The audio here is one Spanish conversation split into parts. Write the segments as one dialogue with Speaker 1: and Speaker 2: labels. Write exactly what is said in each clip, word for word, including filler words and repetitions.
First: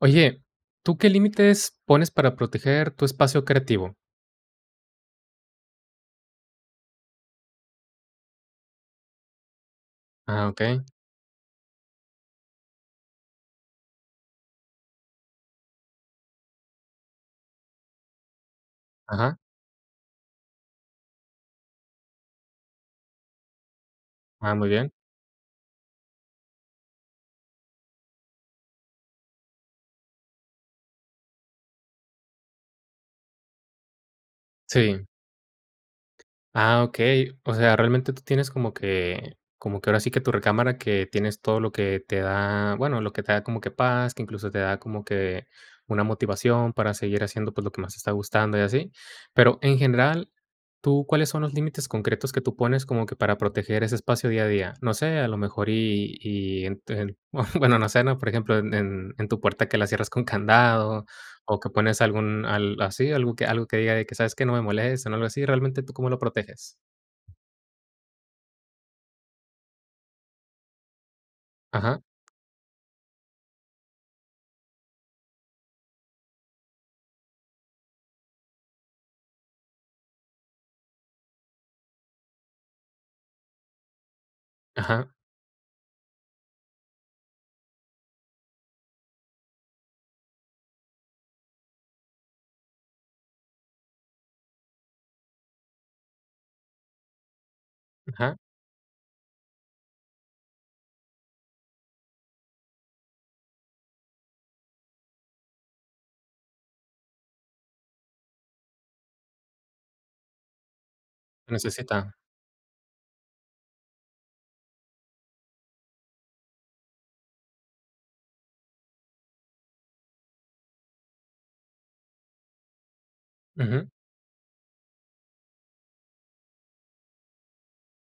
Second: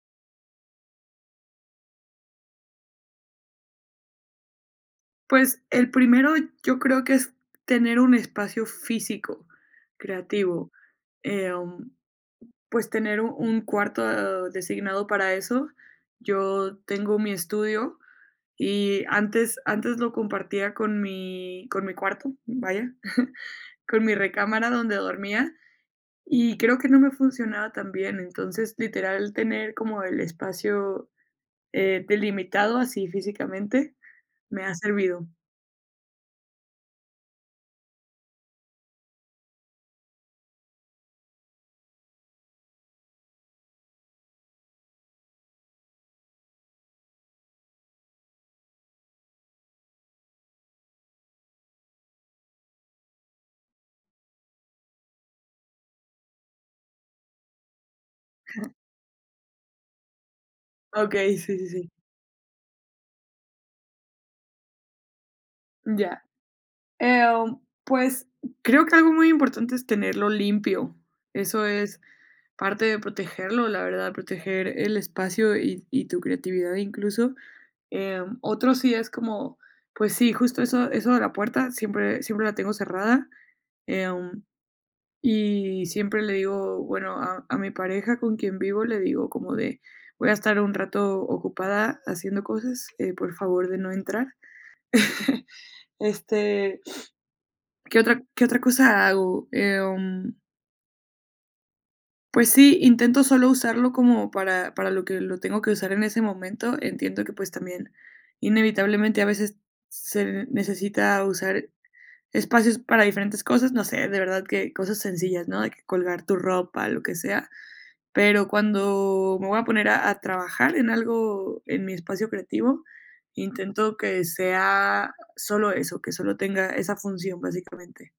Speaker 1: Oye, ¿tú qué límites pones para proteger tu espacio creativo?
Speaker 2: Pues, el primero yo creo que es tener un espacio físico,
Speaker 1: Ah,
Speaker 2: creativo,
Speaker 1: okey.
Speaker 2: em, pues tener u un cuarto designado para eso. Yo tengo mi estudio, y
Speaker 1: Ajá.
Speaker 2: antes antes lo compartía con mi con mi cuarto, vaya, con mi
Speaker 1: Ah, muy
Speaker 2: recámara
Speaker 1: bien.
Speaker 2: donde dormía, y creo que no me funcionaba tan bien. Entonces, literal, tener como el espacio, eh, delimitado así físicamente me ha
Speaker 1: Sí.
Speaker 2: servido.
Speaker 1: Ah, okey. O sea, realmente tú tienes como que como que, ahora sí, que tu recámara, que tienes todo lo que te da, bueno, lo que te da como que paz, que incluso, te da como que una motivación para seguir haciendo, pues, lo que más te está gustando y así. Pero, en general, tú ¿cuáles son los límites concretos que tú pones como que para proteger ese espacio día a día? No sé, a lo mejor y y ent el, bueno, no sé, ¿no? Por ejemplo, en en en tu puerta, que la cierras con candado
Speaker 2: Okey, sí,
Speaker 1: o
Speaker 2: sí,
Speaker 1: que
Speaker 2: sí.
Speaker 1: pones algún al así, algo que algo que diga de que: "¿Sabes qué?, no me molesten", algo así. Realmente, ¿tú cómo lo
Speaker 2: Ya,
Speaker 1: proteges?
Speaker 2: em, pues creo que algo muy importante es tenerlo limpio, eso es
Speaker 1: Ajá.
Speaker 2: parte de protegerlo, la verdad, proteger el espacio y y tu creatividad incluso. Em, otro sí es como, pues sí, justo eso eso de la puerta siempre siempre la tengo cerrada, em,
Speaker 1: Ajá.
Speaker 2: y siempre le digo, bueno, a a mi pareja con quien vivo le digo como de: "Voy a estar un rato ocupada haciendo cosas, eh, por favor, de no entrar". Este ¿qué otra
Speaker 1: Ajá.
Speaker 2: qué otra cosa hago?, em Pues sí, intento solo usarlo como para para lo que lo tengo que usar en ese momento, entiendo que, pues, también inevitablemente a veces se necesita usar,
Speaker 1: Necesita.
Speaker 2: espacios para diferentes cosas, no sé, de verdad que cosas sencillas, ¿no?, de que colgar tu ropa, lo que sea, pero cuando me voy a poner a a trabajar en algo, en mi espacio creativo,
Speaker 1: Ujú.
Speaker 2: intento que sea solo eso, que solo tenga esa función básicamente.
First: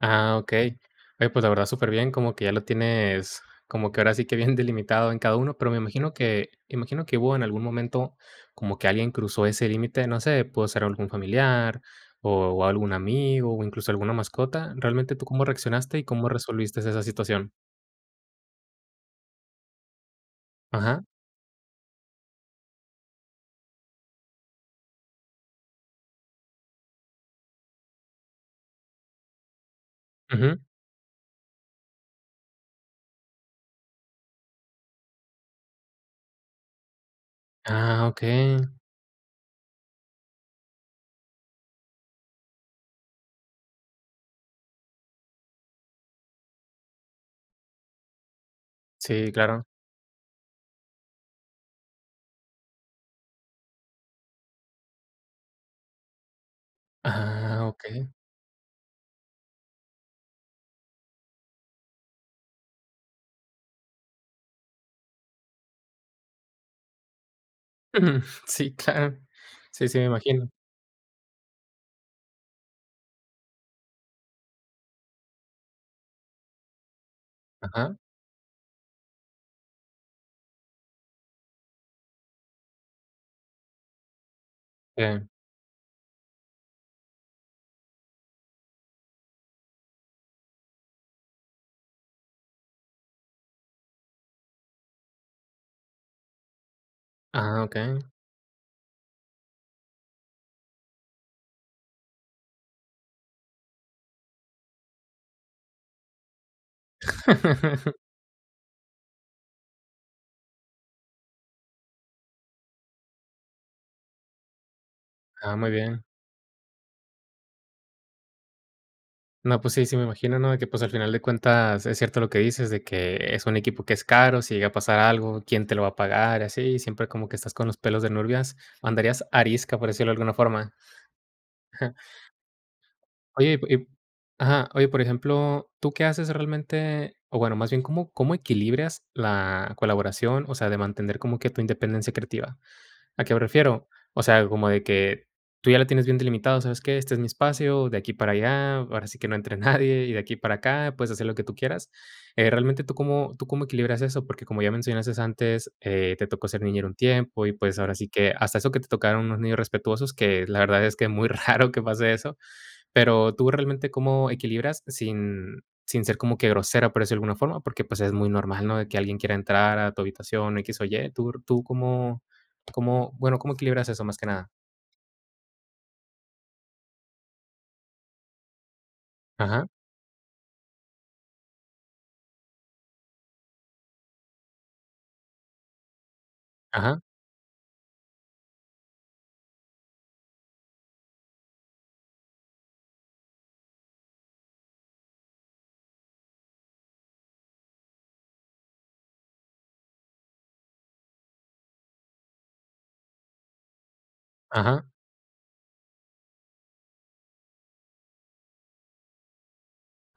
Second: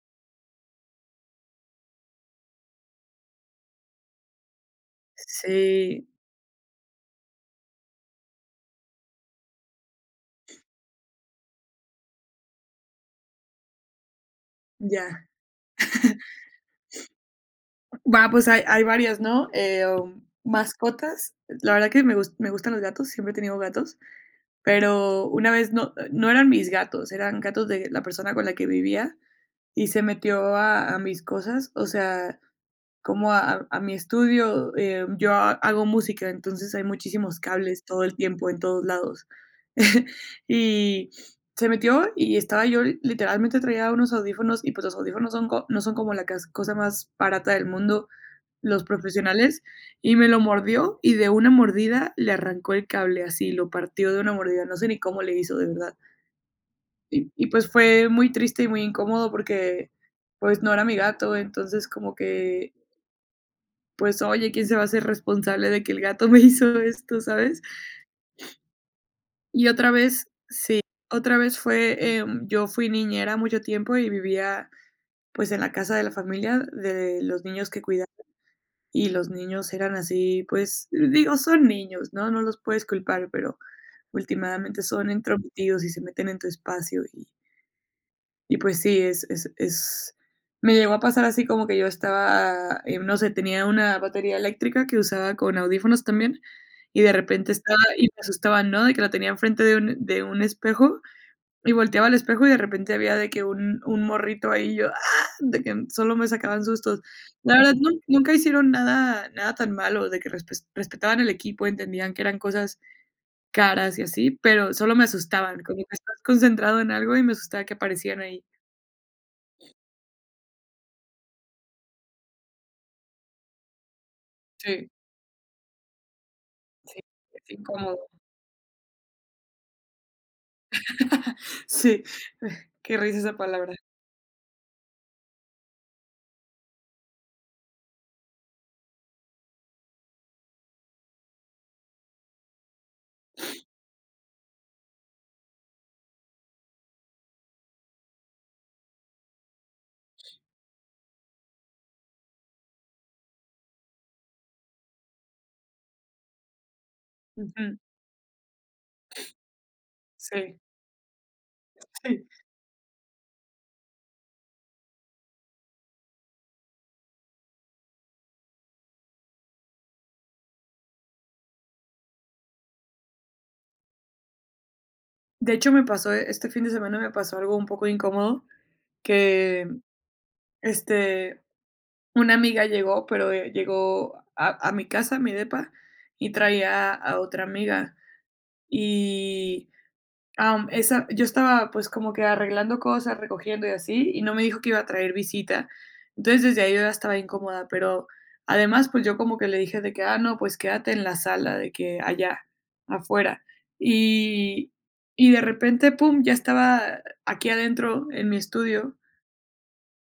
Speaker 1: Ah, okey. Oye, pues, la verdad, superbién, como que ya lo tienes como que ahora sí que bien delimitado en cada uno, pero me
Speaker 2: Sí.
Speaker 1: imagino que me imagino que hubo en algún momento como que alguien cruzó ese límite, no sé, pudo ser algún familiar o o algún amigo, o incluso alguna mascota. Realmente, ¿tú
Speaker 2: Ya.
Speaker 1: cómo reaccionaste y cómo resolvistes esa situación?
Speaker 2: Va, pues hay hay varias, ¿no?, em,
Speaker 1: Ajá.
Speaker 2: mascotas, la verdad que me gus me gustan los gatos, siempre he tenido gatos, pero una vez no no eran mis gatos, eran gatos de la persona con la que vivía y se metió
Speaker 1: Ujú.
Speaker 2: a a mis cosas, o sea, como a a mi estudio, em, yo ha hago música, entonces hay muchísimos cables todo
Speaker 1: Ah,
Speaker 2: el tiempo en
Speaker 1: okey.
Speaker 2: todos lados. Y se metió y estaba yo literalmente traía unos audífonos y, pues, los audífonos son co no son como la cas cosa más barata del mundo, los
Speaker 1: Sí,
Speaker 2: profesionales,
Speaker 1: claro.
Speaker 2: y me lo mordió y de una mordida le arrancó el cable así lo partió de una mordida, no sé ni cómo le hizo, de verdad. Y y
Speaker 1: Ah,
Speaker 2: pues fue
Speaker 1: okey.
Speaker 2: muy triste y muy incómodo porque, pues no era mi gato, entonces como que. Pues oye, quién se va a hacer responsable de que el gato me hizo esto, ¿sabes?
Speaker 1: Ujú. Sí, claro.
Speaker 2: Y
Speaker 1: Sí,
Speaker 2: otra
Speaker 1: sí, me
Speaker 2: vez sí,
Speaker 1: imagino.
Speaker 2: otra vez fue, eh, yo fui niñera mucho tiempo y vivía, pues, en la casa de la familia, de los niños que
Speaker 1: Ajá.
Speaker 2: cuidaba. Y los niños eran así, pues digo, son niños, ¿no?, no los puedes culpar, pero ultimadamente son
Speaker 1: Em.
Speaker 2: entrometidos y se meten en tu espacio, y Y pues, sí, es es es Me llegó a pasar así como que yo estaba, eh, no sé, tenía una batería eléctrica que usaba con audífonos también, y de repente
Speaker 1: Ah,
Speaker 2: estaba y
Speaker 1: okey.
Speaker 2: me asustaban, ¿no?, de que la tenía en frente de un de un espejo, y volteaba al espejo, y de repente había de que un un morrito ahí, y yo, "¡Ah!", de que solo me sacaban sustos. La verdad, nun nunca hicieron nada nada tan malo de que respes respetaban el equipo, entendían que eran cosas caras y así, pero solo me
Speaker 1: Ah,
Speaker 2: asustaban,
Speaker 1: muy
Speaker 2: como que
Speaker 1: bien.
Speaker 2: estás concentrado en algo y me asustaba que aparecían ahí.
Speaker 1: No, pues sí, sí me imagino, ¿no? De que, pues, al final de cuentas, es cierto lo que dices, de que es un equipo que es caro, si llega a
Speaker 2: Sí.
Speaker 1: pasar algo, quién te lo va a pagar y así.
Speaker 2: Sí,
Speaker 1: Siempre como que
Speaker 2: es
Speaker 1: estás con los pelos
Speaker 2: incómodo.
Speaker 1: de nurvias, andarías arisca, por decirlo de alguna forma. Ajá.
Speaker 2: Sí, eh, qué risa esa
Speaker 1: Oye, y p
Speaker 2: palabra.
Speaker 1: y p ajá, oye, por ejemplo, ¿tú qué haces realmente? O bueno, más bien, ¿cómo cómo equilibras la colaboración, o sea, de mantener como que tu independencia creativa? ¿A qué me refiero? O sea, como de que tú ya la tienes bien delimitado, ¿sabes qué? Este es mi espacio, de aquí para allá, ahora sí que no entre nadie, y de aquí para acá, puedes hacer lo que tú quieras. Eh, realmente, ¿tú cómo tú cómo equilibras eso? Porque como ya mencionaste antes, eh, te tocó ser niñera un tiempo y, pues,
Speaker 2: Ujú.
Speaker 1: ahora sí que hasta eso que te tocaron unos niños respetuosos, que
Speaker 2: Sí.
Speaker 1: la verdad es que muy raro que pase
Speaker 2: Sí.
Speaker 1: eso. Pero, ¿tú realmente cómo equilibras sin sin ser como que grosera, por decirlo de alguna forma? Porque, pues, es muy normal, ¿no? De que alguien quiera entrar a tu habitación, x o y. ¿Tú tú cómo cómo? Bueno, ¿cómo equilibras eso, más que nada?
Speaker 2: De hecho, me pasó, eh, este fin de semana, me pasó algo un poco incómodo,
Speaker 1: Ajá.
Speaker 2: que este, una amiga llegó, pero, eh, llegó a a mi casa, mi depa, y traía
Speaker 1: Ajá.
Speaker 2: a otra amiga. Y am, esa yo estaba, pues, como que arreglando cosas, recogiendo y así, y no me dijo que iba a traer visita. Entonces, desde ahí yo ya estaba incómoda, pero además, pues, yo como que le dije de que: "Ah, no, pues, quédate en la sala de que allá, afuera". Y
Speaker 1: Ajá.
Speaker 2: y de repente, pum, ya estaba aquí adentro en mi estudio.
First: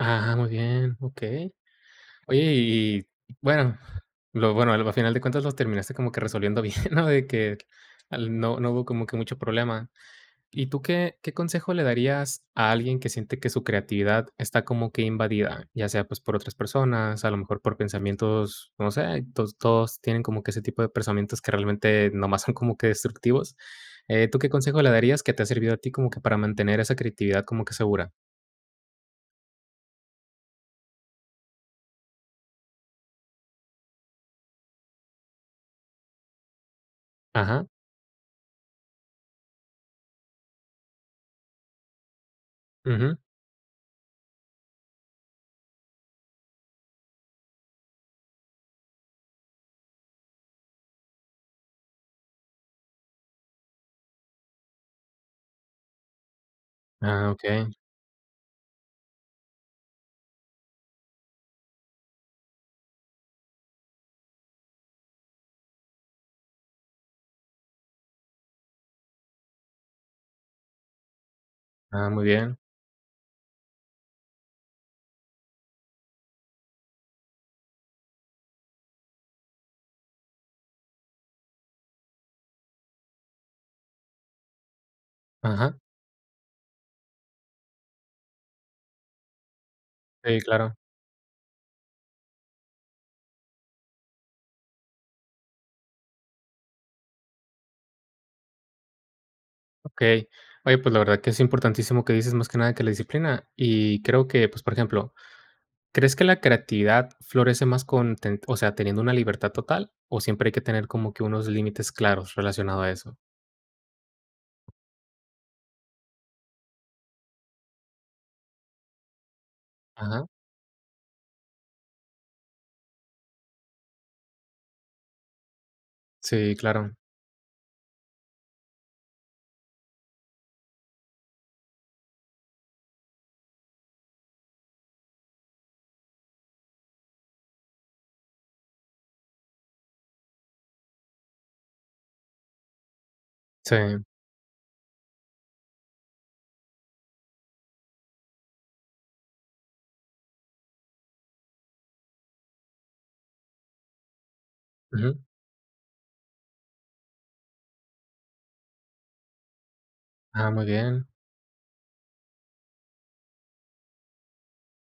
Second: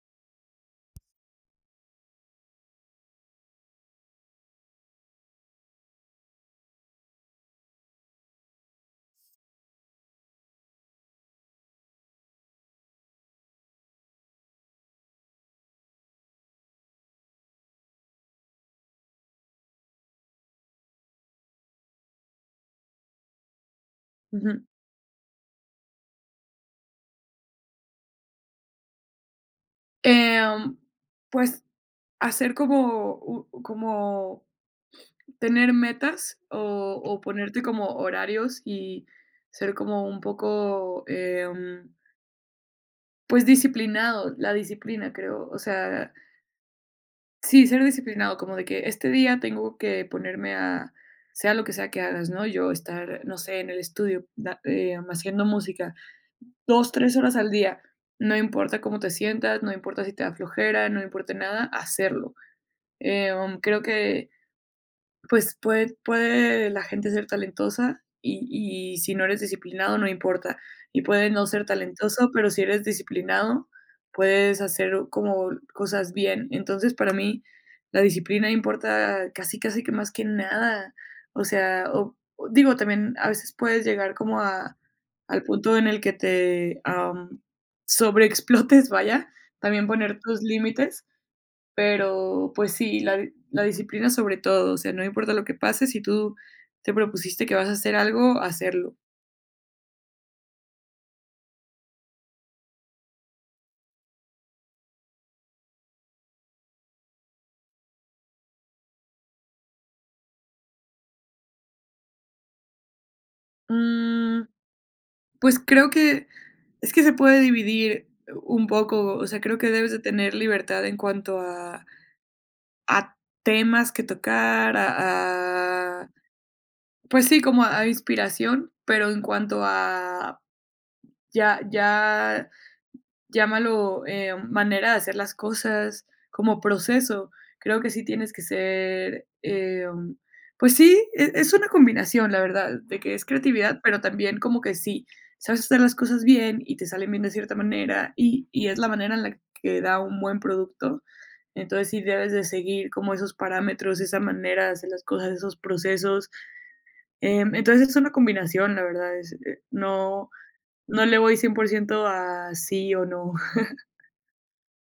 Speaker 1: Ajá, ajá, muy bien, okey. Oye, y y bueno, lo bueno, al final de cuentas lo terminaste como que resolviendo bien, ¿no? De que al no no hubo como que mucho problema. ¿Y tú qué qué consejo le darías a alguien que siente que su creatividad está como que invadida? Ya sea, pues, por otras personas, a lo mejor por pensamientos, no sé, todos todos tienen como que ese tipo de pensamientos que realmente nomás son como que destructivos. Eh, ¿tú qué
Speaker 2: Ujú.
Speaker 1: consejo le darías que te ha servido a ti como que para mantener esa creatividad como que segura?
Speaker 2: Em, pues, hacer como u como tener metas o o ponerte
Speaker 1: Ajá.
Speaker 2: como horarios y ser como un poco, em
Speaker 1: Ujú.
Speaker 2: pues, disciplinado. La disciplina creo, o sea sí, ser disciplinado, como de que este día tengo que ponerme a, sea lo que sea que hagas, ¿no? Yo estar, no sé, en el estudio, da, em, haciendo música dos, tres
Speaker 1: Ah,
Speaker 2: horas al
Speaker 1: okey.
Speaker 2: día. No importa cómo te sientas, no importa si te da flojera, no importa nada, hacerlo. Em, creo que, pues, pue puede la gente ser talentosa y y si no eres disciplinado, no importa, y puedes no ser
Speaker 1: Ah, muy
Speaker 2: talentoso, pero
Speaker 1: bien.
Speaker 2: si eres disciplinado, puedes hacer como cosas bien. Entonces, para mí la disciplina importa casi, casi que más que nada. O sea, o digo, también, a veces puedes llegar como a al punto
Speaker 1: Ajá.
Speaker 2: en el que te, am, sobreexplotes, vaya, también poner
Speaker 1: Sí,
Speaker 2: tus
Speaker 1: claro.
Speaker 2: límites, pero, pues, sí, la la disciplina sobre todo, o sea, no importa lo que pase, si tú te propusiste que vas a hacer algo, hacerlo.
Speaker 1: Okey. Oye, pues, la verdad que es importantísimo lo que dices, más que nada, que la disciplina. Y creo que, pues, por ejemplo, ¿crees que la creatividad florece más con ten, o sea, teniendo una libertad total, o siempre hay que tener como que unos límites claros relacionado a eso?
Speaker 2: Mm. Pues, creo que, es que se puede dividir u un poco, o sea, creo que debes de
Speaker 1: Ajá.
Speaker 2: tener libertad en cuanto a a temas que tocar, a a,
Speaker 1: Sí, claro.
Speaker 2: pues, sí, como a inspiración, pero en cuanto a, ya ya llámalo, em, manera de hacer las cosas como proceso, creo que sí tienes que ser, em, pues, sí, e es una combinación, la verdad, de que es creatividad, pero
Speaker 1: Sí.
Speaker 2: también como que sí sabes hacer las cosas bien y te salen bien de cierta manera, y y es la manera en la que da un buen producto, entonces, sí debes de seguir como esos parámetros, esa manera de hacer las
Speaker 1: Ujú.
Speaker 2: cosas, esos procesos. Em, entonces, es una combinación, la verdad, es no
Speaker 1: Ah, muy
Speaker 2: no
Speaker 1: bien.
Speaker 2: le voy cien por ciento a sí o no.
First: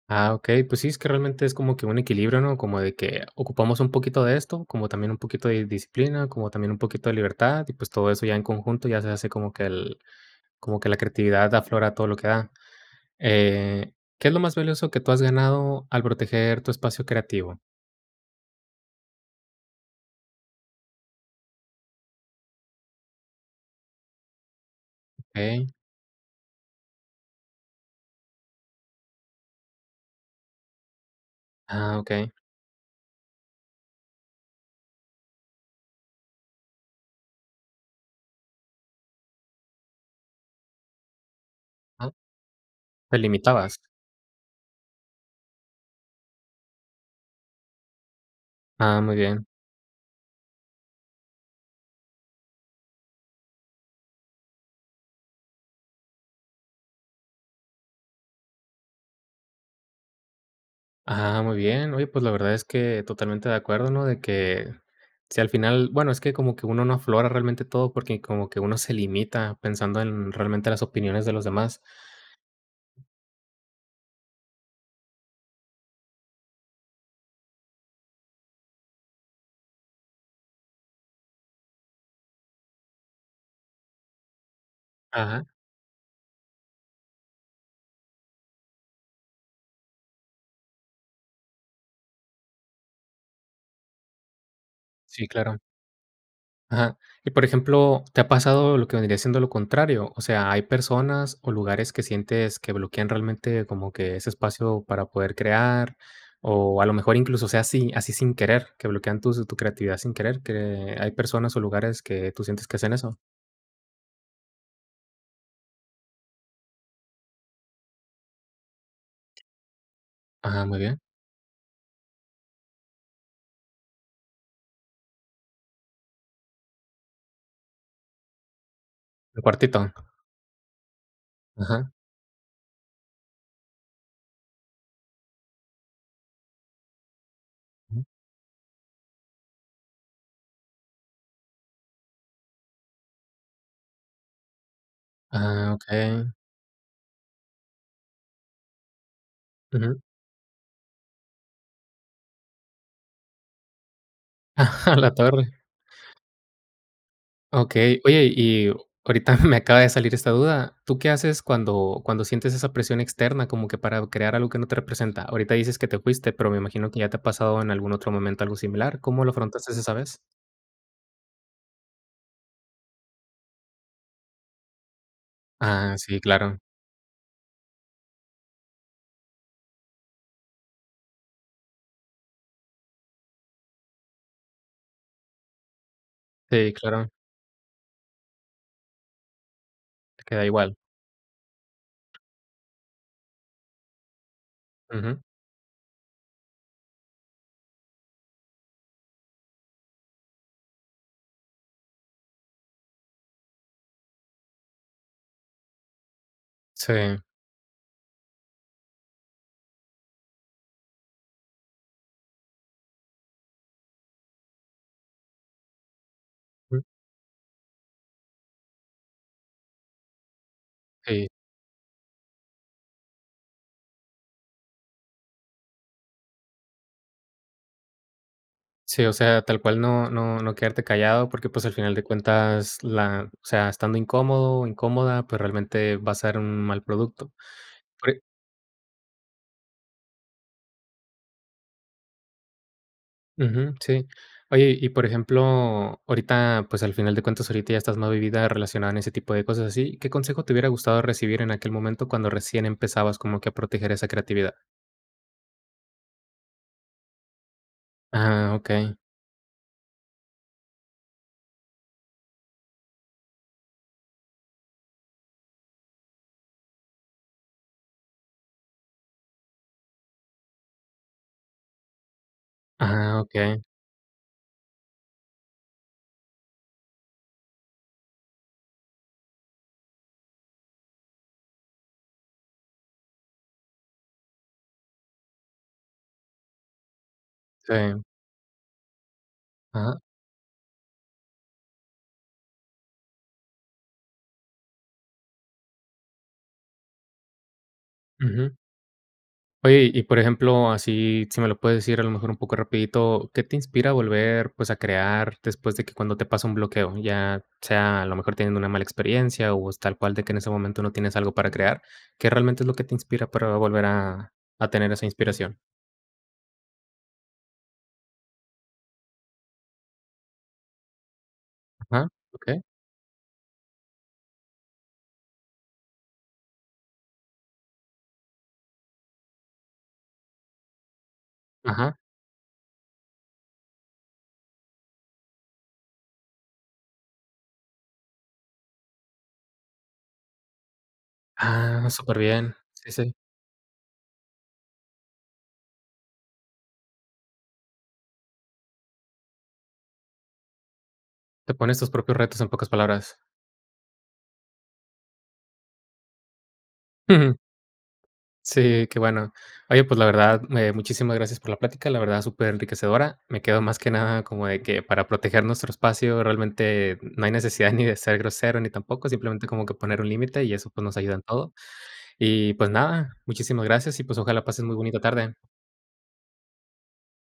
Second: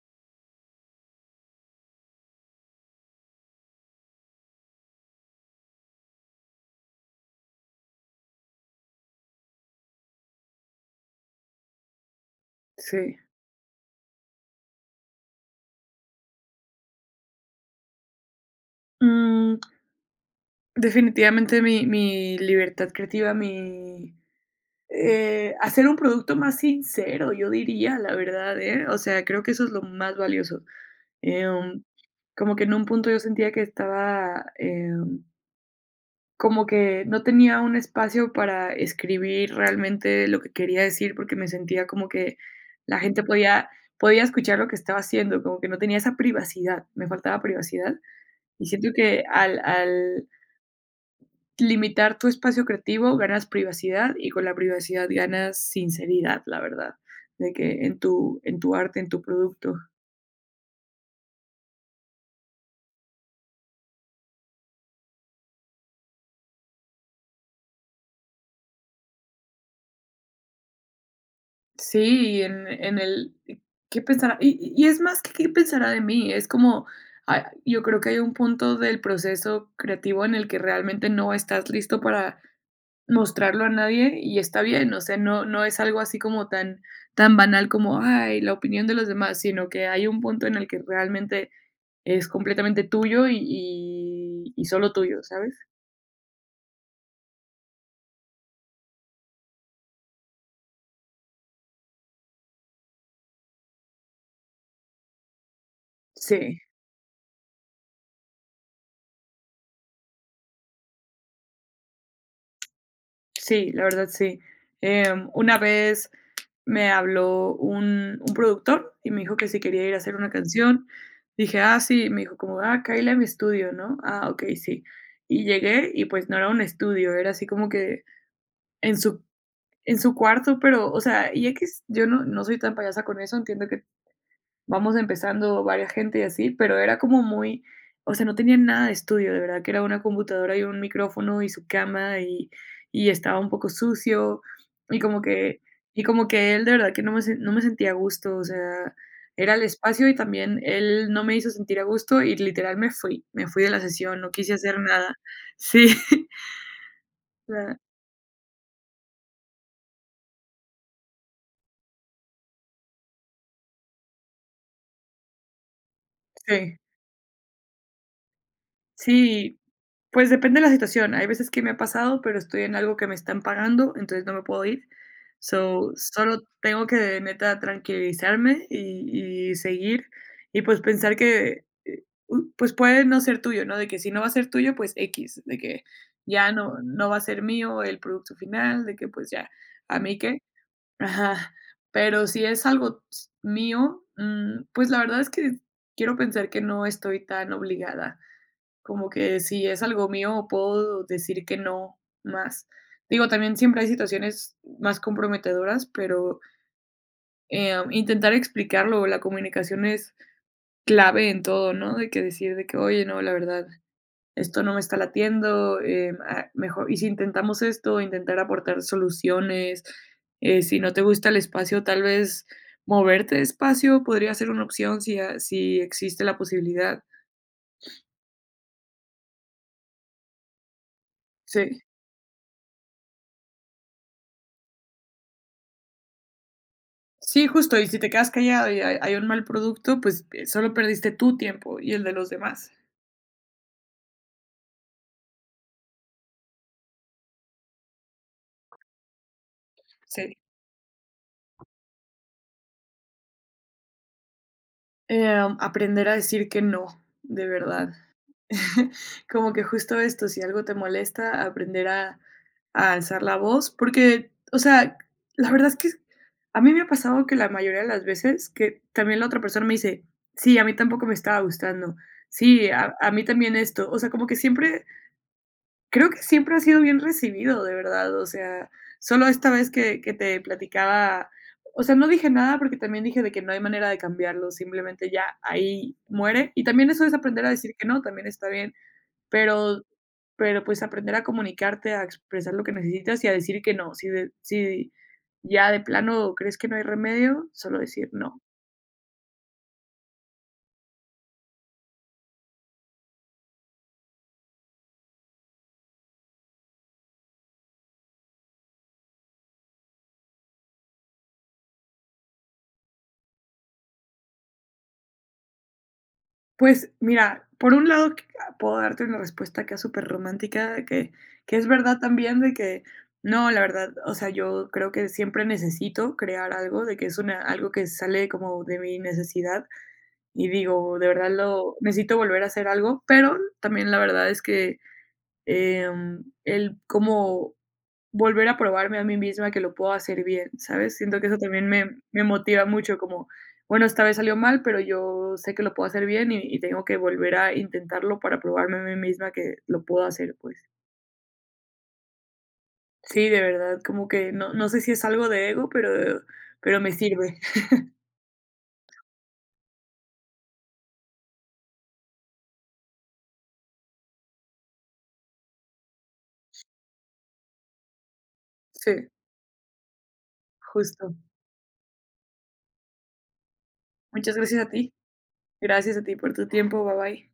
Speaker 1: Ah, okey, pues, sí, es que realmente es como que un equilibrio, ¿no? Como de que ocupamos un poquito de esto, como también un poquito de disciplina, como también un poquito de libertad, y, pues, todo eso ya en conjunto ya se hace como que el como que la creatividad aflora todo lo que da.
Speaker 2: Sí.
Speaker 1: Eh, ¿qué es lo más valioso que tú has ganado al proteger tu espacio creativo?
Speaker 2: Mm. Definitivamente, mi mi libertad creativa, mi, eh,
Speaker 1: Okey.
Speaker 2: hacer un producto más sincero, yo diría, la verdad, ¿eh? O sea, creo que eso es lo más valioso. Em,
Speaker 1: Ah, okey.
Speaker 2: como que en un punto yo sentía que estaba, em como que no tenía un espacio para escribir realmente lo que quería decir, porque me sentía como
Speaker 1: Ah.
Speaker 2: que la
Speaker 1: Te
Speaker 2: gente podía
Speaker 1: limitabas.
Speaker 2: podía escuchar lo que estaba haciendo, como que no tenía esa privacidad, me faltaba privacidad, y siento
Speaker 1: Ah, muy
Speaker 2: que
Speaker 1: bien.
Speaker 2: al al limitar tu espacio creativo ganas privacidad y con la privacidad ganas sinceridad, la verdad, de que en tu en tu arte, en tu producto.
Speaker 1: Ah, muy bien. Oye, pues, la verdad, es que, totalmente de acuerdo, ¿no? De que, si al final Bueno, es que, como que uno no aflora realmente, todo, porque como que uno se limita, pensando en realmente, las opiniones de los demás.
Speaker 2: Sí, y en en el ¿Qué pensará? Y y es más que: "Qué pensará de mí". Es como Ay, yo creo que hay un punto del proceso creativo, en el que realmente, no estás listo para mostrarlo a nadie, y está bien. O sea, no
Speaker 1: Ajá.
Speaker 2: no es algo así como tan tan banal como: "Ay, la opinión de los demás", sino que hay un punto, en el que realmente, es completamente tuyo, y y y solo tuyo,
Speaker 1: Sí,
Speaker 2: ¿sabes?
Speaker 1: claro. Ajá. Y, por ejemplo, ¿te ha pasado, lo que vendría siendo lo contrario? O sea, ¿hay personas o lugares, que sientes que bloquean realmente, como que, ese espacio para poder crear?
Speaker 2: Sí.
Speaker 1: O a lo mejor, incluso, o sea, así así sin querer, que bloquean tus tu creatividad sin querer, que hay personas o lugares que tú sientes que hacen eso.
Speaker 2: Sí, la verdad, sí, em, una vez, me habló un un productor, y me dijo que si quería ir a hacer una
Speaker 1: Ajá, muy
Speaker 2: canción.
Speaker 1: bien.
Speaker 2: Le dije: "Ah, sí". Me dijo, como: "Ah, cáele a mi estudio", ¿no? "Ah, okey, sí". Y llegué, y pues no era un estudio, era así como que en su
Speaker 1: Tu cuartito.
Speaker 2: en su cuarto. Pero, o sea, y equis.
Speaker 1: Ajá.
Speaker 2: Yo no no soy tan payasa con eso. Entiendo que, vamos empezando varia gente, y así. Pero era como muy
Speaker 1: Ujú.
Speaker 2: o sea, no tenía nada de estudio. De verdad, que era una computadora, y un micrófono, y su cama. Y y estaba un poco sucio, y como que
Speaker 1: Ah,
Speaker 2: y como
Speaker 1: okey.
Speaker 2: que él, de verdad que, no me se no me sentía a gusto. O sea, era el
Speaker 1: Ujú.
Speaker 2: espacio, y también él, no me hizo sentir a gusto. Y literal, me fui me fui de la sesión. No quise hacer
Speaker 1: A la
Speaker 2: nada.
Speaker 1: tarde.
Speaker 2: Sí. O sea
Speaker 1: Okey, oye, y ahorita me acaba de salir esta duda. ¿Tú qué haces, cuando cuando sientes esa presión externa, como que para crear algo que no te representa? Ahorita dices que te fuiste, pero me
Speaker 2: Sí.
Speaker 1: imagino, que ya te ha pasado en algún otro momento, algo similar. ¿Cómo lo
Speaker 2: Sí.
Speaker 1: afrontaste esa vez?
Speaker 2: Pues depende la situación. Hay veces que me ha pasado, pero estoy en algo, que me están pagando, entonces, no me puedo ir. So,
Speaker 1: Ah, sí,
Speaker 2: solo
Speaker 1: claro.
Speaker 2: tengo que, neta, tranquilizarme, y y seguir. Y pues, pensar que, eh, u pues, puede no ser tuyo, ¿no? De que si no va a ser tuyo, pues, equis, de que, ya no
Speaker 1: Sí,
Speaker 2: no
Speaker 1: claro.
Speaker 2: va a ser mío el producto final. De que: "Pues ya. ¿A mí
Speaker 1: Te
Speaker 2: qué?".
Speaker 1: queda igual.
Speaker 2: Ajá. Pero si es algo s mío, mm, pues la
Speaker 1: Ujú.
Speaker 2: verdad, es que quiero pensar que no estoy tan obligada. Como que si es algo mío, puedo decir que no, más. Digo, también siempre hay situaciones, más comprometedoras, pero
Speaker 1: Sí.
Speaker 2: em, intentar explicarlo. La comunicación es clave en todo, ¿no? De que decir, de que: "Oye, no. La verdad, esto no me está latiendo, em, ah,
Speaker 1: Mm.
Speaker 2: mejor, y si intentamos esto". Intentar aportar soluciones, eh, si no te
Speaker 1: Sí.
Speaker 2: gusta el espacio, tal vez moverte de espacio, podría ser una opción. Si a si existe la posibilidad.
Speaker 1: Sí, o sea, tal cual. No no no quedarte callado, porque, pues, al
Speaker 2: Sí.
Speaker 1: final de cuentas, la o sea, estando incómodo o incómoda, pues, realmente, va a ser un mal producto.
Speaker 2: Sí, justo. Y si te
Speaker 1: Puri.
Speaker 2: quedas callado, y hay hay un mal producto, pues, eh, solo perdiste tu tiempo, y el de los demás.
Speaker 1: Ujú. Sí. Oye, y por ejemplo, ahorita, pues, al final de cuentas, ahorita ya estás más vivida, relacionada en ese tipo de cosas, así. ¿Qué
Speaker 2: Sí.
Speaker 1: consejo te hubiera gustado recibir en aquel momento, cuando recién empezabas como que a proteger esa creatividad?
Speaker 2: Em, aprender a decir que no, de verdad.
Speaker 1: Ajá, okey.
Speaker 2: Como que justo esto, si algo te molesta, aprender a a alzar la voz, porque, o sea, la verdad es que a mí me ha pasado que la mayoría de las veces que también la otra persona me dice, sí, a mí tampoco me estaba gustando. Sí, a a
Speaker 1: Ajá,
Speaker 2: mí también
Speaker 1: okey.
Speaker 2: esto. O sea, como que siempre creo que siempre ha sido bien recibido, de verdad, o sea, solo esta vez que que te platicaba, o sea, no dije nada porque también dije de que no hay manera de cambiarlo, simplemente ya ahí muere, y también eso es aprender a decir que no,
Speaker 1: Sí.
Speaker 2: también está bien, pero
Speaker 1: Ajá.
Speaker 2: pero, pues, aprender a comunicarte, a expresar lo que necesitas, y a decir que no, si de si ya de plano crees que no hay remedio, solo decir no.
Speaker 1: Ujú. Oye y por ejemplo, así si me lo puedes decir a lo mejor un poco rapidito, ¿qué te inspira a volver, pues, a crear después de que cuando te pasa un bloqueo ya sea a lo mejor teniendo una mala experiencia o es tal cual de que en ese momento no tienes algo para crear, ¿qué realmente es lo que te inspira para volver a a tener esa inspiración?
Speaker 2: Pues, mira, por un lado, c puedo darte una respuesta, acá súper romántica, que que es verdad
Speaker 1: Ajá,
Speaker 2: también, de
Speaker 1: okey.
Speaker 2: que no, la verdad, o sea, yo creo que, siempre necesito crear algo de que, es una algo que sale como de mi necesidad, y digo, de verdad, lo
Speaker 1: Ajá.
Speaker 2: necesito volver a hacer algo, pero n también la verdad es que, em, el como volver a probarme a mí misma que lo puedo hacer bien, ¿sabes?, siento que eso también
Speaker 1: Ah,
Speaker 2: me
Speaker 1: súper
Speaker 2: me
Speaker 1: bien,
Speaker 2: motiva
Speaker 1: y
Speaker 2: mucho
Speaker 1: sí.
Speaker 2: como: "Bueno, esta vez salió mal, pero yo sé, que lo puedo hacer bien, y y tengo que volver a intentarlo para probarme a mí misma que lo puedo hacer, pues".
Speaker 1: Te pones tus propios retos en pocas palabras.
Speaker 2: Sí, de verdad, como que no no sé si es algo de ego, pero pero me
Speaker 1: Ujú.
Speaker 2: sirve.
Speaker 1: Sí, qué bueno, oye, pues, la verdad, me muchísimas gracias por la plática, la verdad, súper enriquecedora, me quedo más que nada, como de que para proteger nuestro espacio, realmente no hay necesidad, ni de ser grosero, ni
Speaker 2: Sí.
Speaker 1: tampoco, simplemente como que poner un límite y eso, pues, nos ayuda
Speaker 2: Justo.
Speaker 1: en todo, y, pues, nada, muchísimas gracias y, pues,
Speaker 2: Muchas
Speaker 1: ojalá
Speaker 2: gracias
Speaker 1: pases
Speaker 2: a
Speaker 1: muy
Speaker 2: ti,
Speaker 1: bonita tarde.
Speaker 2: gracias a ti por tu tiempo, ba bye.